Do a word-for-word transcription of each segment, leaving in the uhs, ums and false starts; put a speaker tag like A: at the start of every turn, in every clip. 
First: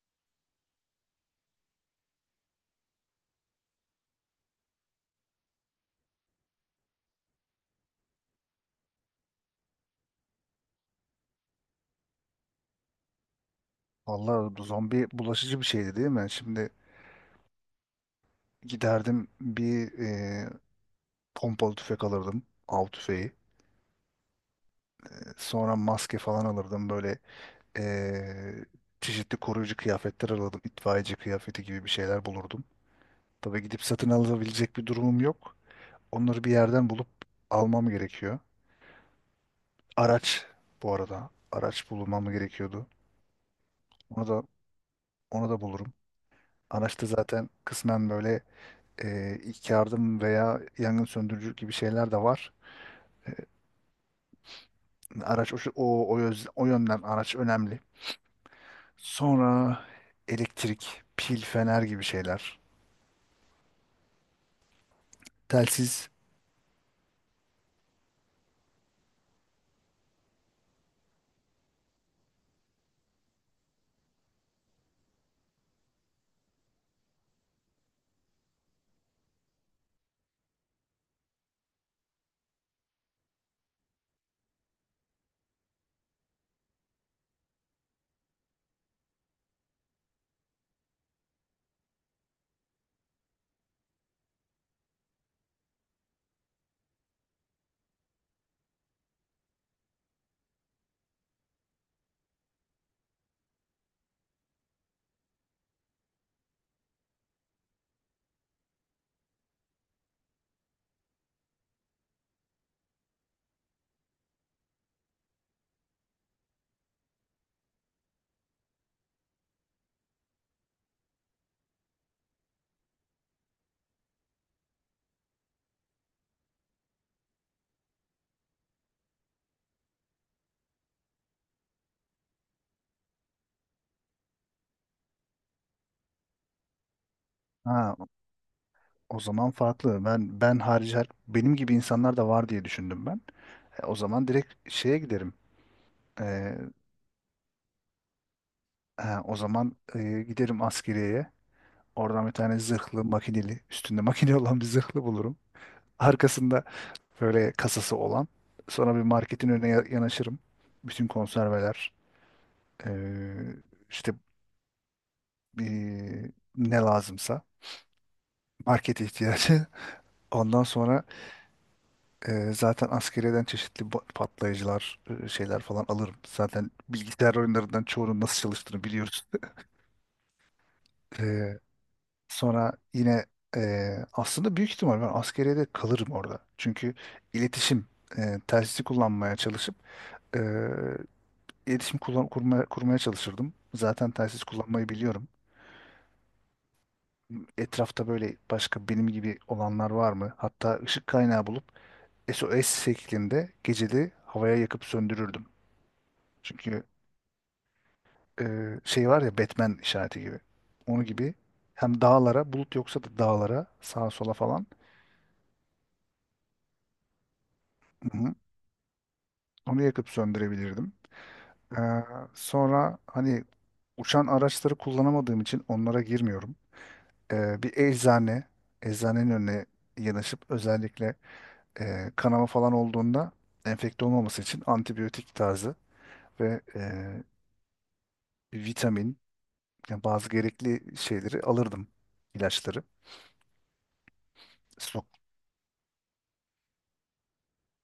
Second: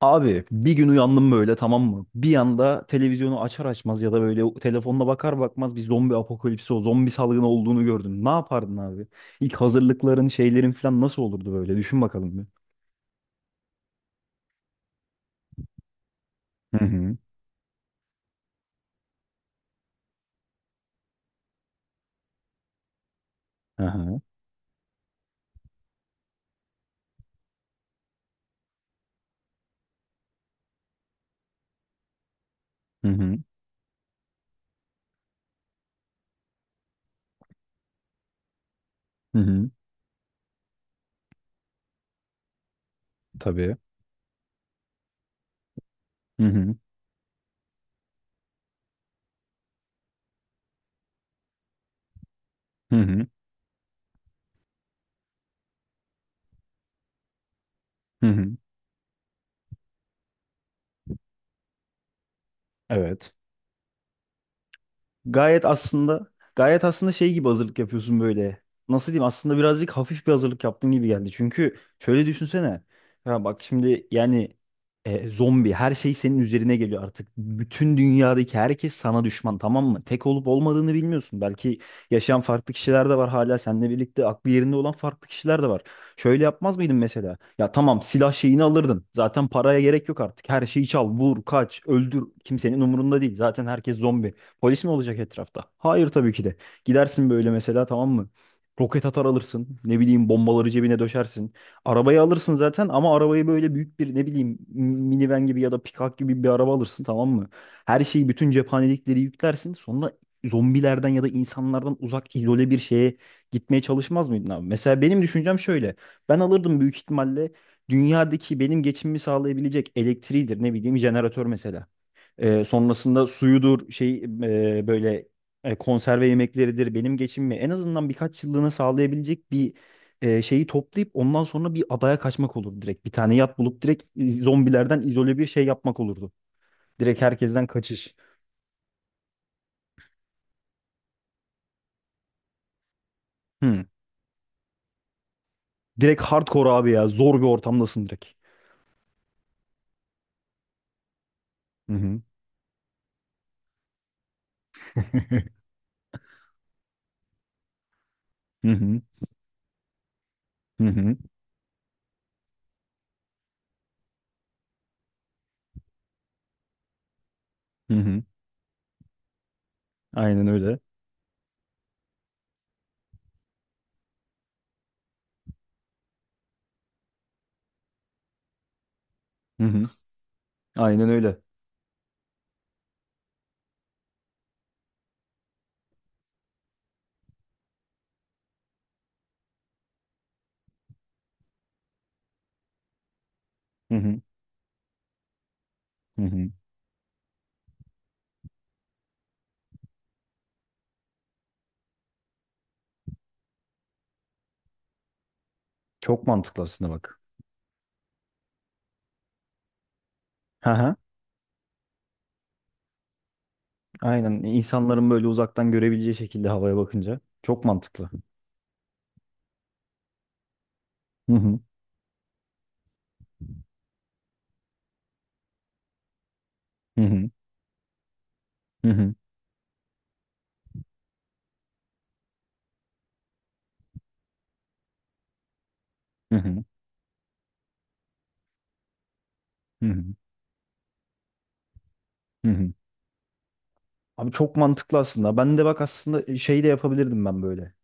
A: Abi bir gün uyandım böyle, tamam mı? Bir anda televizyonu açar açmaz ya da böyle o- telefonuna bakar bakmaz bir zombi apokalipsi, o zombi salgını olduğunu gördüm. Ne yapardın abi? İlk hazırlıkların, şeylerin falan nasıl olurdu böyle? Düşün bakalım bir.
B: Vallahi bu zombi bulaşıcı bir şeydi, değil mi? Şimdi
A: Hı hı.
B: giderdim, bir e, pompalı tüfek alırdım. Av tüfeği.
A: Aha.
B: E, Sonra maske falan alırdım. Böyle e, çeşitli koruyucu kıyafetler alırdım. İtfaiyeci kıyafeti gibi bir şeyler bulurdum.
A: Hı hı.
B: Tabii gidip satın alabilecek bir durumum yok. Onları bir yerden bulup almam gerekiyor.
A: Hı hı.
B: Araç bu arada. Araç bulmam gerekiyordu.
A: Tabii.
B: Onu da onu da bulurum.
A: Hı hı.
B: Araçta zaten kısmen böyle e, ilk yardım veya yangın söndürücü gibi şeyler de var.
A: Hı hı.
B: Araç o, o, o, yöz- o yönden araç önemli.
A: Hı hı.
B: Sonra elektrik, pil, fener gibi şeyler.
A: Evet. Gayet
B: Telsiz.
A: aslında Gayet aslında şey gibi hazırlık yapıyorsun böyle. Nasıl diyeyim? Aslında birazcık hafif bir hazırlık yaptığın gibi geldi. Çünkü şöyle düşünsene. Ya bak şimdi yani e, zombi, her şey senin üzerine geliyor artık. Bütün dünyadaki herkes sana düşman, tamam mı? Tek olup olmadığını bilmiyorsun. Belki yaşayan farklı kişiler de var, hala seninle birlikte aklı yerinde olan farklı kişiler de var. Şöyle yapmaz mıydın mesela? Ya tamam, silah şeyini alırdın. Zaten paraya gerek yok artık. Her şeyi çal, vur, kaç, öldür. Kimsenin umurunda değil. Zaten herkes zombi. Polis mi olacak etrafta? Hayır, tabii ki de. Gidersin böyle mesela, tamam mı? Roket atar alırsın. Ne bileyim, bombaları cebine döşersin. Arabayı alırsın zaten, ama arabayı böyle büyük bir, ne bileyim, minivan gibi ya da pikap gibi bir araba alırsın, tamam mı? Her şeyi, bütün cephanelikleri yüklersin. Sonra zombilerden ya da insanlardan uzak izole bir şeye gitmeye çalışmaz mıydın abi? Mesela benim düşüncem şöyle. Ben alırdım büyük ihtimalle dünyadaki benim geçimimi sağlayabilecek elektriğidir, ne bileyim jeneratör mesela. Ee, sonrasında suyudur, şey e, böyle e, konserve yemekleridir, benim geçimimi en azından birkaç yıllığına sağlayabilecek bir e, şeyi toplayıp ondan sonra bir adaya kaçmak olur direkt. Bir tane yat bulup direkt iz- zombilerden izole bir şey yapmak olurdu. Direkt herkesten
B: Ha,
A: kaçış.
B: o zaman farklı. Ben ben harici her- benim gibi insanlar da var diye düşündüm ben.
A: Hı.
B: E, o zaman direkt şeye giderim.
A: Direkt
B: E,
A: hardcore abi ya. Zor bir ortamdasın direkt.
B: ha, o zaman e, giderim askeriyeye.
A: Hı hı.
B: Oradan bir tane zırhlı, makineli, üstünde makine olan bir zırhlı bulurum. Arkasında böyle kasası olan.
A: Hı
B: Sonra
A: hı.
B: bir marketin önüne ya- yanaşırım.
A: Hı
B: Bütün
A: hı.
B: konserveler, e, işte eee, ne lazımsa
A: Hı hı.
B: market ihtiyacı.
A: Aynen
B: Ondan
A: öyle.
B: sonra eee, zaten askeriyeden çeşitli ba- patlayıcılar, eee, şeyler falan alırım. Zaten bilgisayar oyunlarından çoğunun nasıl çalıştığını biliyoruz.
A: Hı hı. Aynen öyle.
B: Eee, Sonra yine eee, aslında büyük ihtimal ben askeriyede kalırım orada. Çünkü iletişim, eee telsizi kullanmaya çalışıp eee, iletişim kullan kurmaya, kurmaya çalışırdım.
A: Hı
B: Zaten
A: hı.
B: telsiz kullanmayı biliyorum.
A: Hı hı.
B: Etrafta böyle başka benim gibi olanlar var mı? Hatta ışık kaynağı bulup S O S şeklinde geceli havaya yakıp söndürürdüm.
A: Çok mantıklı
B: Çünkü
A: aslında, bak.
B: e, şey var ya, Batman işareti gibi.
A: Hı hı.
B: Onu gibi hem dağlara, bulut yoksa da dağlara, sağa sola
A: Aynen,
B: falan,
A: insanların böyle uzaktan görebileceği şekilde havaya bakınca çok mantıklı.
B: hı hı, onu yakıp söndürebilirdim.
A: Hı hı.
B: Ee, Sonra hani uçan araçları kullanamadığım için onlara girmiyorum.
A: Hı hı.
B: Ee, bir eczane,
A: Hı hı.
B: eczanenin önüne yanaşıp özellikle e, kanama falan olduğunda enfekte olmaması için antibiyotik tarzı
A: Hı
B: ve
A: hı.
B: e, vitamin,
A: Hı hı.
B: yani bazı gerekli şeyleri alırdım.
A: Hı hı.
B: İlaçları.
A: Abi çok mantıklı
B: Sok.
A: aslında. Ben de bak aslında e, şey de yapabilirdim ben böyle.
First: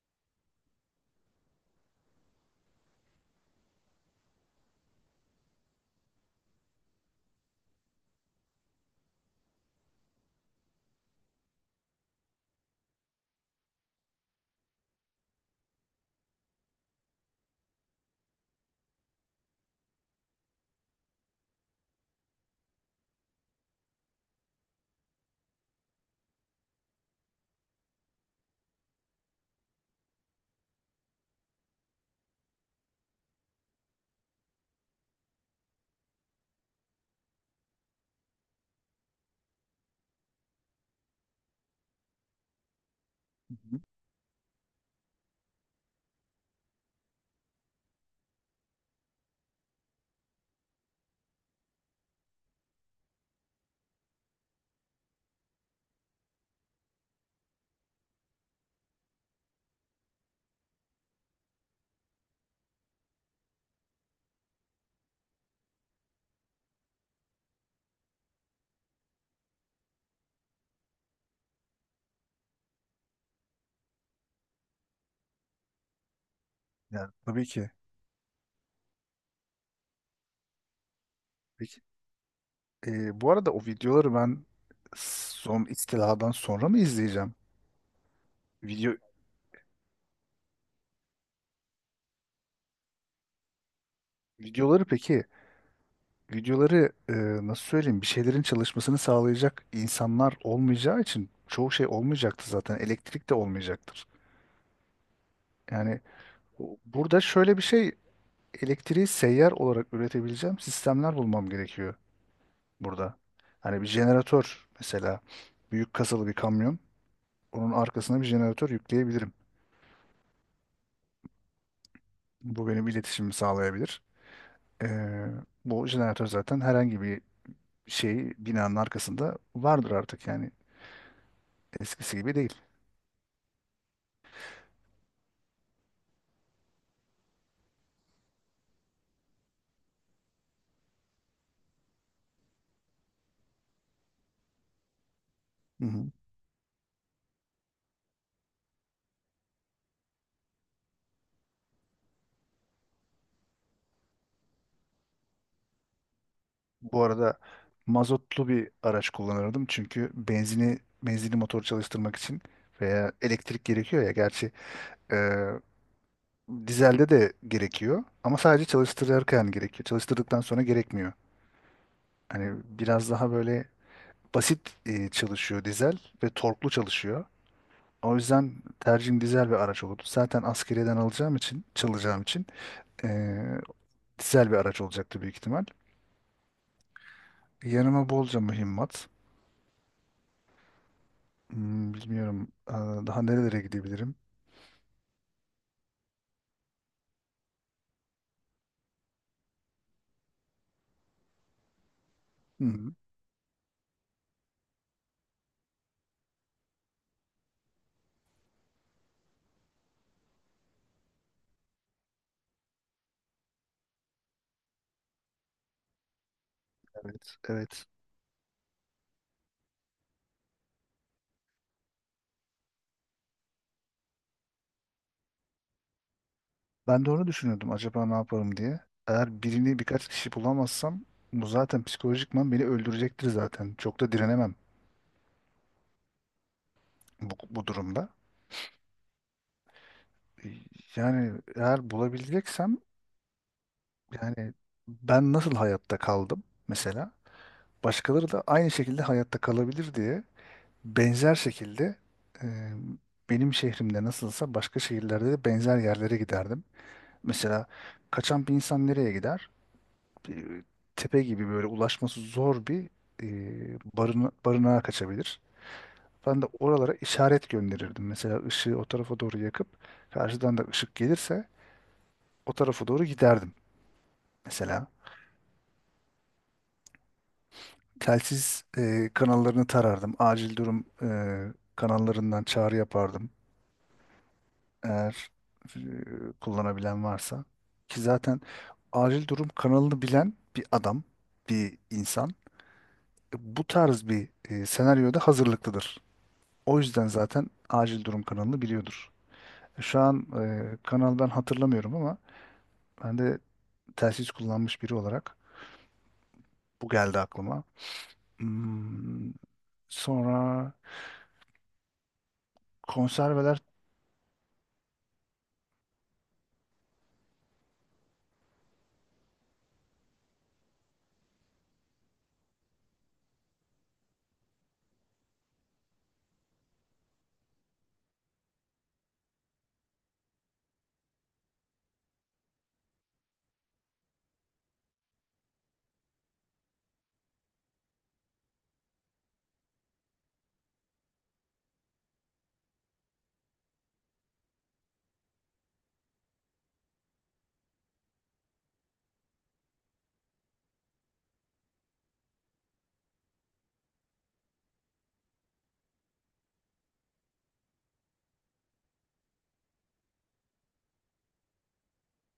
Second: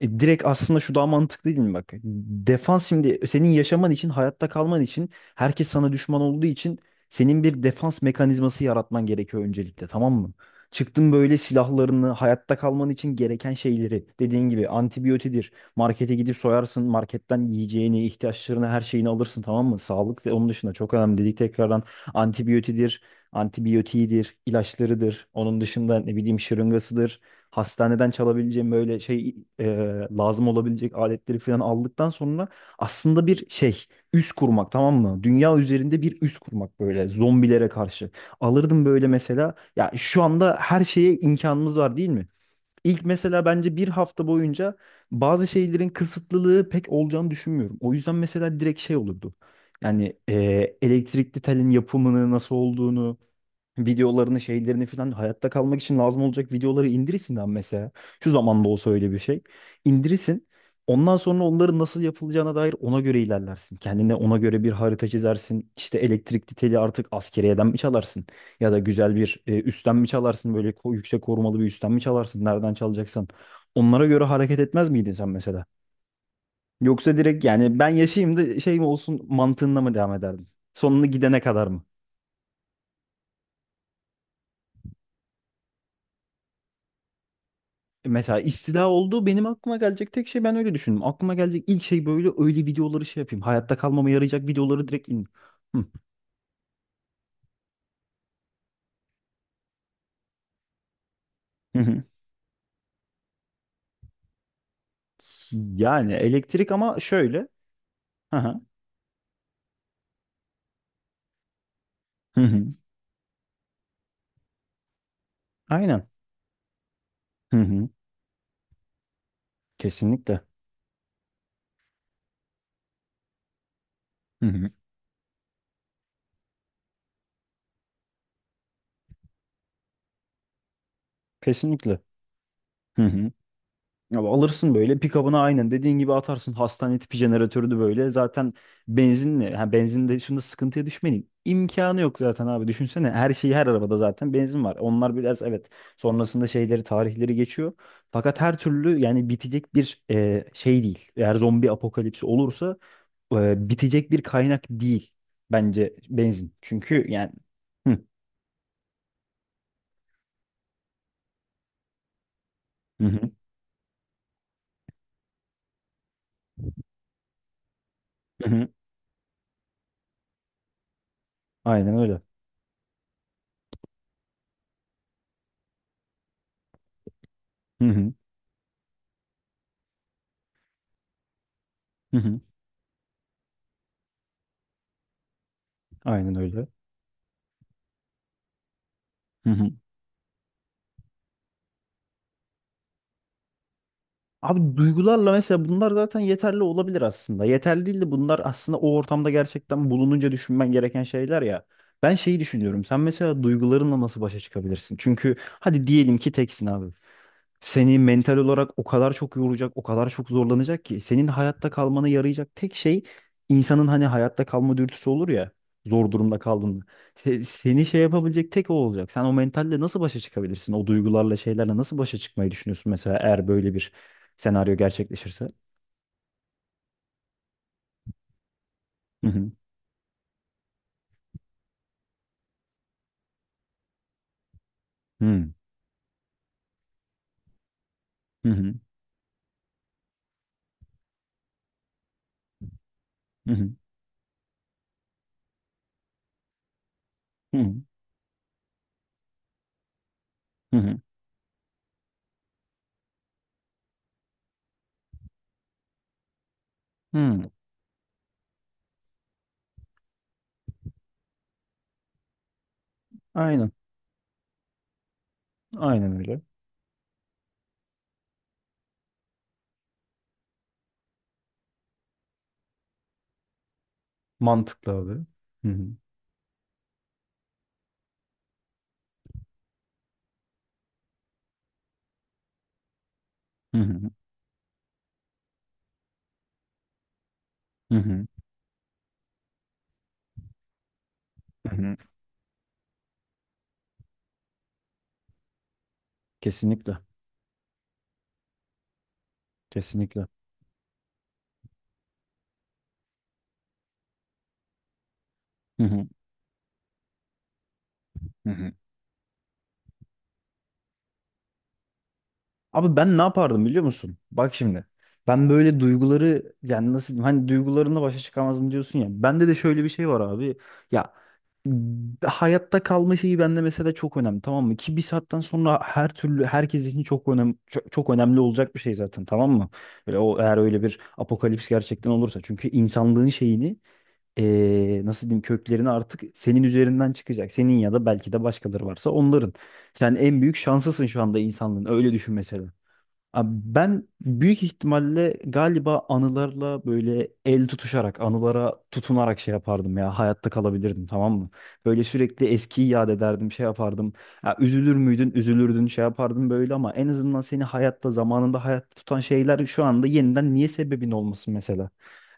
A: E, direkt aslında şu daha mantıklı değil mi, bak? Defans, şimdi senin yaşaman için, hayatta kalman için, herkes sana düşman olduğu için senin bir defans mekanizması yaratman gerekiyor öncelikle, tamam mı? Çıktın böyle, silahlarını, hayatta kalman için gereken şeyleri, dediğin gibi antibiyotidir. Markete gidip soyarsın, marketten yiyeceğini, ihtiyaçlarını, her şeyini alırsın, tamam mı? Sağlık ve onun dışında çok önemli dedik tekrardan. Antibiyotidir, Antibiyotiğidir, ilaçlarıdır. Onun dışında ne bileyim şırıngasıdır, hastaneden çalabileceğim böyle şey e, lazım olabilecek aletleri falan aldıktan sonra aslında bir şey, üs kurmak, tamam mı? Dünya üzerinde bir üs kurmak böyle zombilere karşı. Alırdım böyle mesela, ya şu anda her şeye imkanımız var değil mi? İlk mesela
B: Hı
A: bence
B: hı.
A: bir hafta boyunca bazı şeylerin kısıtlılığı pek olacağını düşünmüyorum. O yüzden mesela direkt şey olurdu. Yani e, elektrikli telin yapımını nasıl olduğunu, videolarını, şeylerini falan hayatta kalmak için lazım olacak videoları indirsin lan mesela. Şu zamanda olsa öyle bir şey. İndirirsin. Ondan sonra onların nasıl yapılacağına dair ona göre ilerlersin. Kendine ona göre bir harita çizersin. İşte elektrikli teli artık askeriyeden mi çalarsın? Ya da güzel bir, e, üstten mi çalarsın? Böyle ko- yüksek korumalı bir üstten mi çalarsın? Nereden çalacaksan. Onlara göre hareket etmez miydin sen mesela?
B: Yani
A: Yoksa direkt
B: tabii ki.
A: yani ben yaşayayım da şey mi olsun mantığında mı devam ederdin? Sonunu gidene kadar
B: Peki.
A: mı?
B: Ee, bu arada o videoları ben son istiladan sonra mı izleyeceğim?
A: Mesela istila
B: Video
A: olduğu benim aklıma gelecek tek şey, ben öyle düşündüm. Aklıma gelecek ilk şey böyle öyle videoları şey yapayım. Hayatta kalmama yarayacak
B: Videoları,
A: videoları direkt
B: peki
A: in. Hı.
B: videoları, e, nasıl söyleyeyim, bir şeylerin çalışmasını sağlayacak insanlar olmayacağı için çoğu
A: Hı
B: şey
A: hı.
B: olmayacaktı zaten. Elektrik de olmayacaktır. Yani
A: Yani elektrik,
B: o-
A: ama
B: burada
A: şöyle.
B: şöyle bir şey,
A: Hı hı.
B: elektriği seyyar olarak üretebileceğim sistemler bulmam gerekiyor
A: Hı hı.
B: burada. Hani bir jeneratör mesela, büyük
A: Aynen.
B: kasalı bir kamyon.
A: Hı
B: Onun
A: hı.
B: arkasına bir jeneratör yükleyebilirim.
A: Kesinlikle.
B: Bu benim iletişimimi sağlayabilir.
A: Hı hı.
B: Ee, Bu jeneratör zaten herhangi bir şey binanın arkasında vardır artık, yani
A: Kesinlikle.
B: eskisi gibi değil.
A: Hı hı. Ya alırsın böyle pick-up'ına, aynen dediğin gibi atarsın hastane tipi jeneratörü de böyle zaten benzinle, ha benzin de şimdi sıkıntıya düşmenin imkanı yok zaten abi, düşünsene her şeyi, her arabada zaten benzin var, onlar biraz evet,
B: Hı hı.
A: sonrasında şeyleri, tarihleri geçiyor, fakat her türlü yani bitecek bir e, şey değil eğer zombi apokalipsi olursa. E, bitecek bir kaynak değil bence benzin,
B: Bu
A: çünkü yani
B: arada
A: hı
B: mazotlu bir araç kullanırdım, çünkü benzini, benzinli motor çalıştırmak için
A: hı.
B: veya
A: Hı.
B: elektrik gerekiyor ya, gerçi e, dizelde de gerekiyor ama sadece
A: Hı.
B: çalıştırırken gerekiyor. Çalıştırdıktan sonra gerekmiyor.
A: Aynen öyle.
B: Hani biraz daha böyle basit e, çalışıyor dizel ve torklu çalışıyor.
A: Hı hı.
B: O yüzden tercihim dizel bir araç oldu. Zaten askeriyeden alacağım için,
A: Hı
B: çalacağım
A: hı.
B: için e, dizel bir araç olacaktı büyük ihtimal.
A: Aynen öyle.
B: Yanıma bolca mühimmat.
A: Hı hı.
B: Hmm, bilmiyorum e, daha nerelere gidebilirim.
A: Abi duygularla mesela, bunlar zaten yeterli olabilir aslında. Yeterli değil de, bunlar aslında o ortamda gerçekten bulununca düşünmen gereken şeyler ya. Ben şeyi
B: Hı
A: düşünüyorum.
B: hı,
A: Sen mesela duygularınla nasıl başa çıkabilirsin? Çünkü hadi diyelim ki teksin abi. Seni mental olarak o kadar çok yoracak, o kadar çok zorlanacak ki, senin hayatta kalmana yarayacak tek şey insanın hani hayatta kalma dürtüsü olur ya, zor durumda kaldığında.
B: evet,
A: Se- Seni
B: evet.
A: şey yapabilecek tek o olacak. Sen o mentalle nasıl başa çıkabilirsin? O duygularla, şeylerle nasıl başa çıkmayı düşünüyorsun mesela, eğer böyle bir senaryo gerçekleşirse.
B: Ben de onu düşünüyordum, acaba ne yaparım diye.
A: Hı
B: Eğer
A: hı.
B: birini, birkaç kişi bulamazsam bu zaten psikolojikman beni öldürecektir zaten. Çok da direnemem
A: Hı hı.
B: bu, bu durumda.
A: Hı hı.
B: Yani eğer bulabileceksem,
A: Hı
B: yani ben nasıl hayatta kaldım mesela,
A: hı.
B: başkaları da aynı şekilde hayatta kalabilir diye,
A: Hı hı.
B: benzer şekilde e, benim şehrimde nasılsa başka şehirlerde de benzer yerlere giderdim.
A: Hı.
B: Mesela kaçan bir insan nereye gider? Bir tepe gibi böyle ulaşması zor bir e,
A: Aynen.
B: barına, barınağa kaçabilir.
A: Aynen öyle.
B: Ben de oralara işaret gönderirdim. Mesela ışığı o tarafa doğru yakıp, karşıdan da ışık gelirse o tarafa doğru giderdim mesela.
A: Mantıklı abi. Hı hı.
B: Telsiz e, kanallarını tarardım. Acil durum e, kanallarından çağrı yapardım.
A: Hı hı.
B: Eğer e, kullanabilen varsa.
A: Hı
B: Ki
A: hı.
B: zaten acil durum kanalını bilen bir adam,
A: Hı
B: bir
A: hı.
B: insan e, bu tarz bir e, senaryoda hazırlıklıdır. O
A: Kesinlikle.
B: yüzden zaten acil durum kanalını biliyordur. E, Şu
A: Kesinlikle.
B: an e, kanal, ben hatırlamıyorum ama ben de telsiz kullanmış biri olarak
A: Hı hı.
B: bu geldi aklıma.
A: Hı hı.
B: Hmm, sonra
A: Abi ben ne
B: konserveler.
A: yapardım biliyor musun? Bak şimdi. Ben böyle duyguları yani nasıl diyeyim, hani duygularımla başa çıkamazdım diyorsun ya. Bende de şöyle bir şey var abi. Ya b- hayatta kalma şeyi bende mesela çok önemli, tamam mı? Ki bir saatten sonra her türlü herkes için çok önemli, çok, çok önemli olacak bir şey zaten, tamam mı? Böyle o, eğer öyle bir apokalips gerçekten olursa, çünkü insanlığın şeyini, eee, nasıl diyeyim, köklerini artık senin üzerinden çıkacak. Senin ya da belki de başkaları varsa onların. Sen en büyük şanslısın şu anda insanlığın. Öyle düşün mesela. Abi ben büyük ihtimalle galiba anılarla böyle el tutuşarak, anılara tutunarak şey yapardım ya. Hayatta kalabilirdim, tamam mı? Böyle sürekli eskiyi yad ederdim, şey yapardım. Ya üzülür müydün, üzülürdün, şey yapardım böyle, ama en azından seni hayatta, zamanında hayatta tutan şeyler şu anda yeniden niye sebebin olmasın mesela?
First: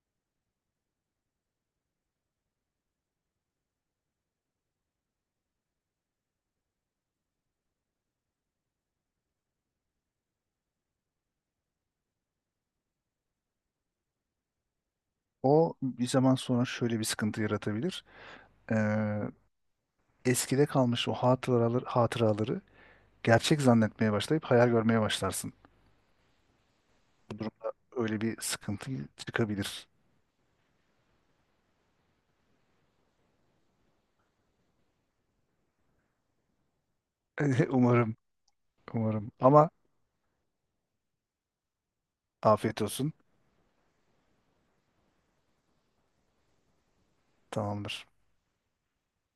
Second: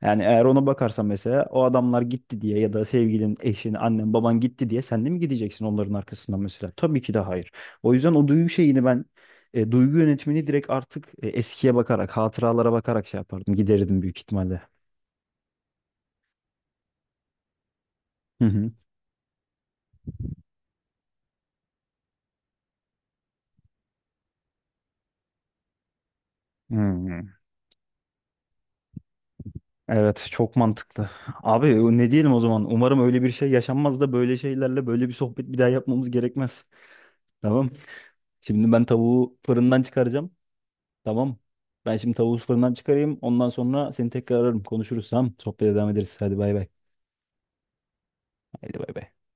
A: Yani eğer ona bakarsan mesela, o adamlar gitti diye ya da sevgilin, eşin, annen, baban gitti diye sen de mi gideceksin onların arkasından mesela? Tabii ki de hayır. O yüzden o duygu şeyini ben, e, duygu yönetimini direkt artık e, eskiye bakarak, hatıralara bakarak şey yapardım. Giderirdim büyük ihtimalle.
B: O bir zaman sonra şöyle bir sıkıntı yaratabilir.
A: Hı hı.
B: Ee, Eskide kalmış o hatıraları, hatıraları gerçek zannetmeye başlayıp hayal görmeye başlarsın.
A: Hmm.
B: Bu durumda öyle bir sıkıntı çıkabilir.
A: Evet, çok mantıklı. Abi o ne diyelim o zaman? Umarım öyle bir şey yaşanmaz da böyle şeylerle böyle bir sohbet bir daha yapmamız gerekmez. Tamam.
B: Umarım,
A: Şimdi ben
B: umarım.
A: tavuğu
B: Ama
A: fırından çıkaracağım. Tamam. Ben şimdi tavuğu fırından
B: afiyet olsun.
A: çıkarayım. Ondan sonra seni tekrar ararım. Konuşuruz, tamam. Sohbete devam ederiz. Hadi bay bay.
B: Tamamdır.
A: Hadi bay bay.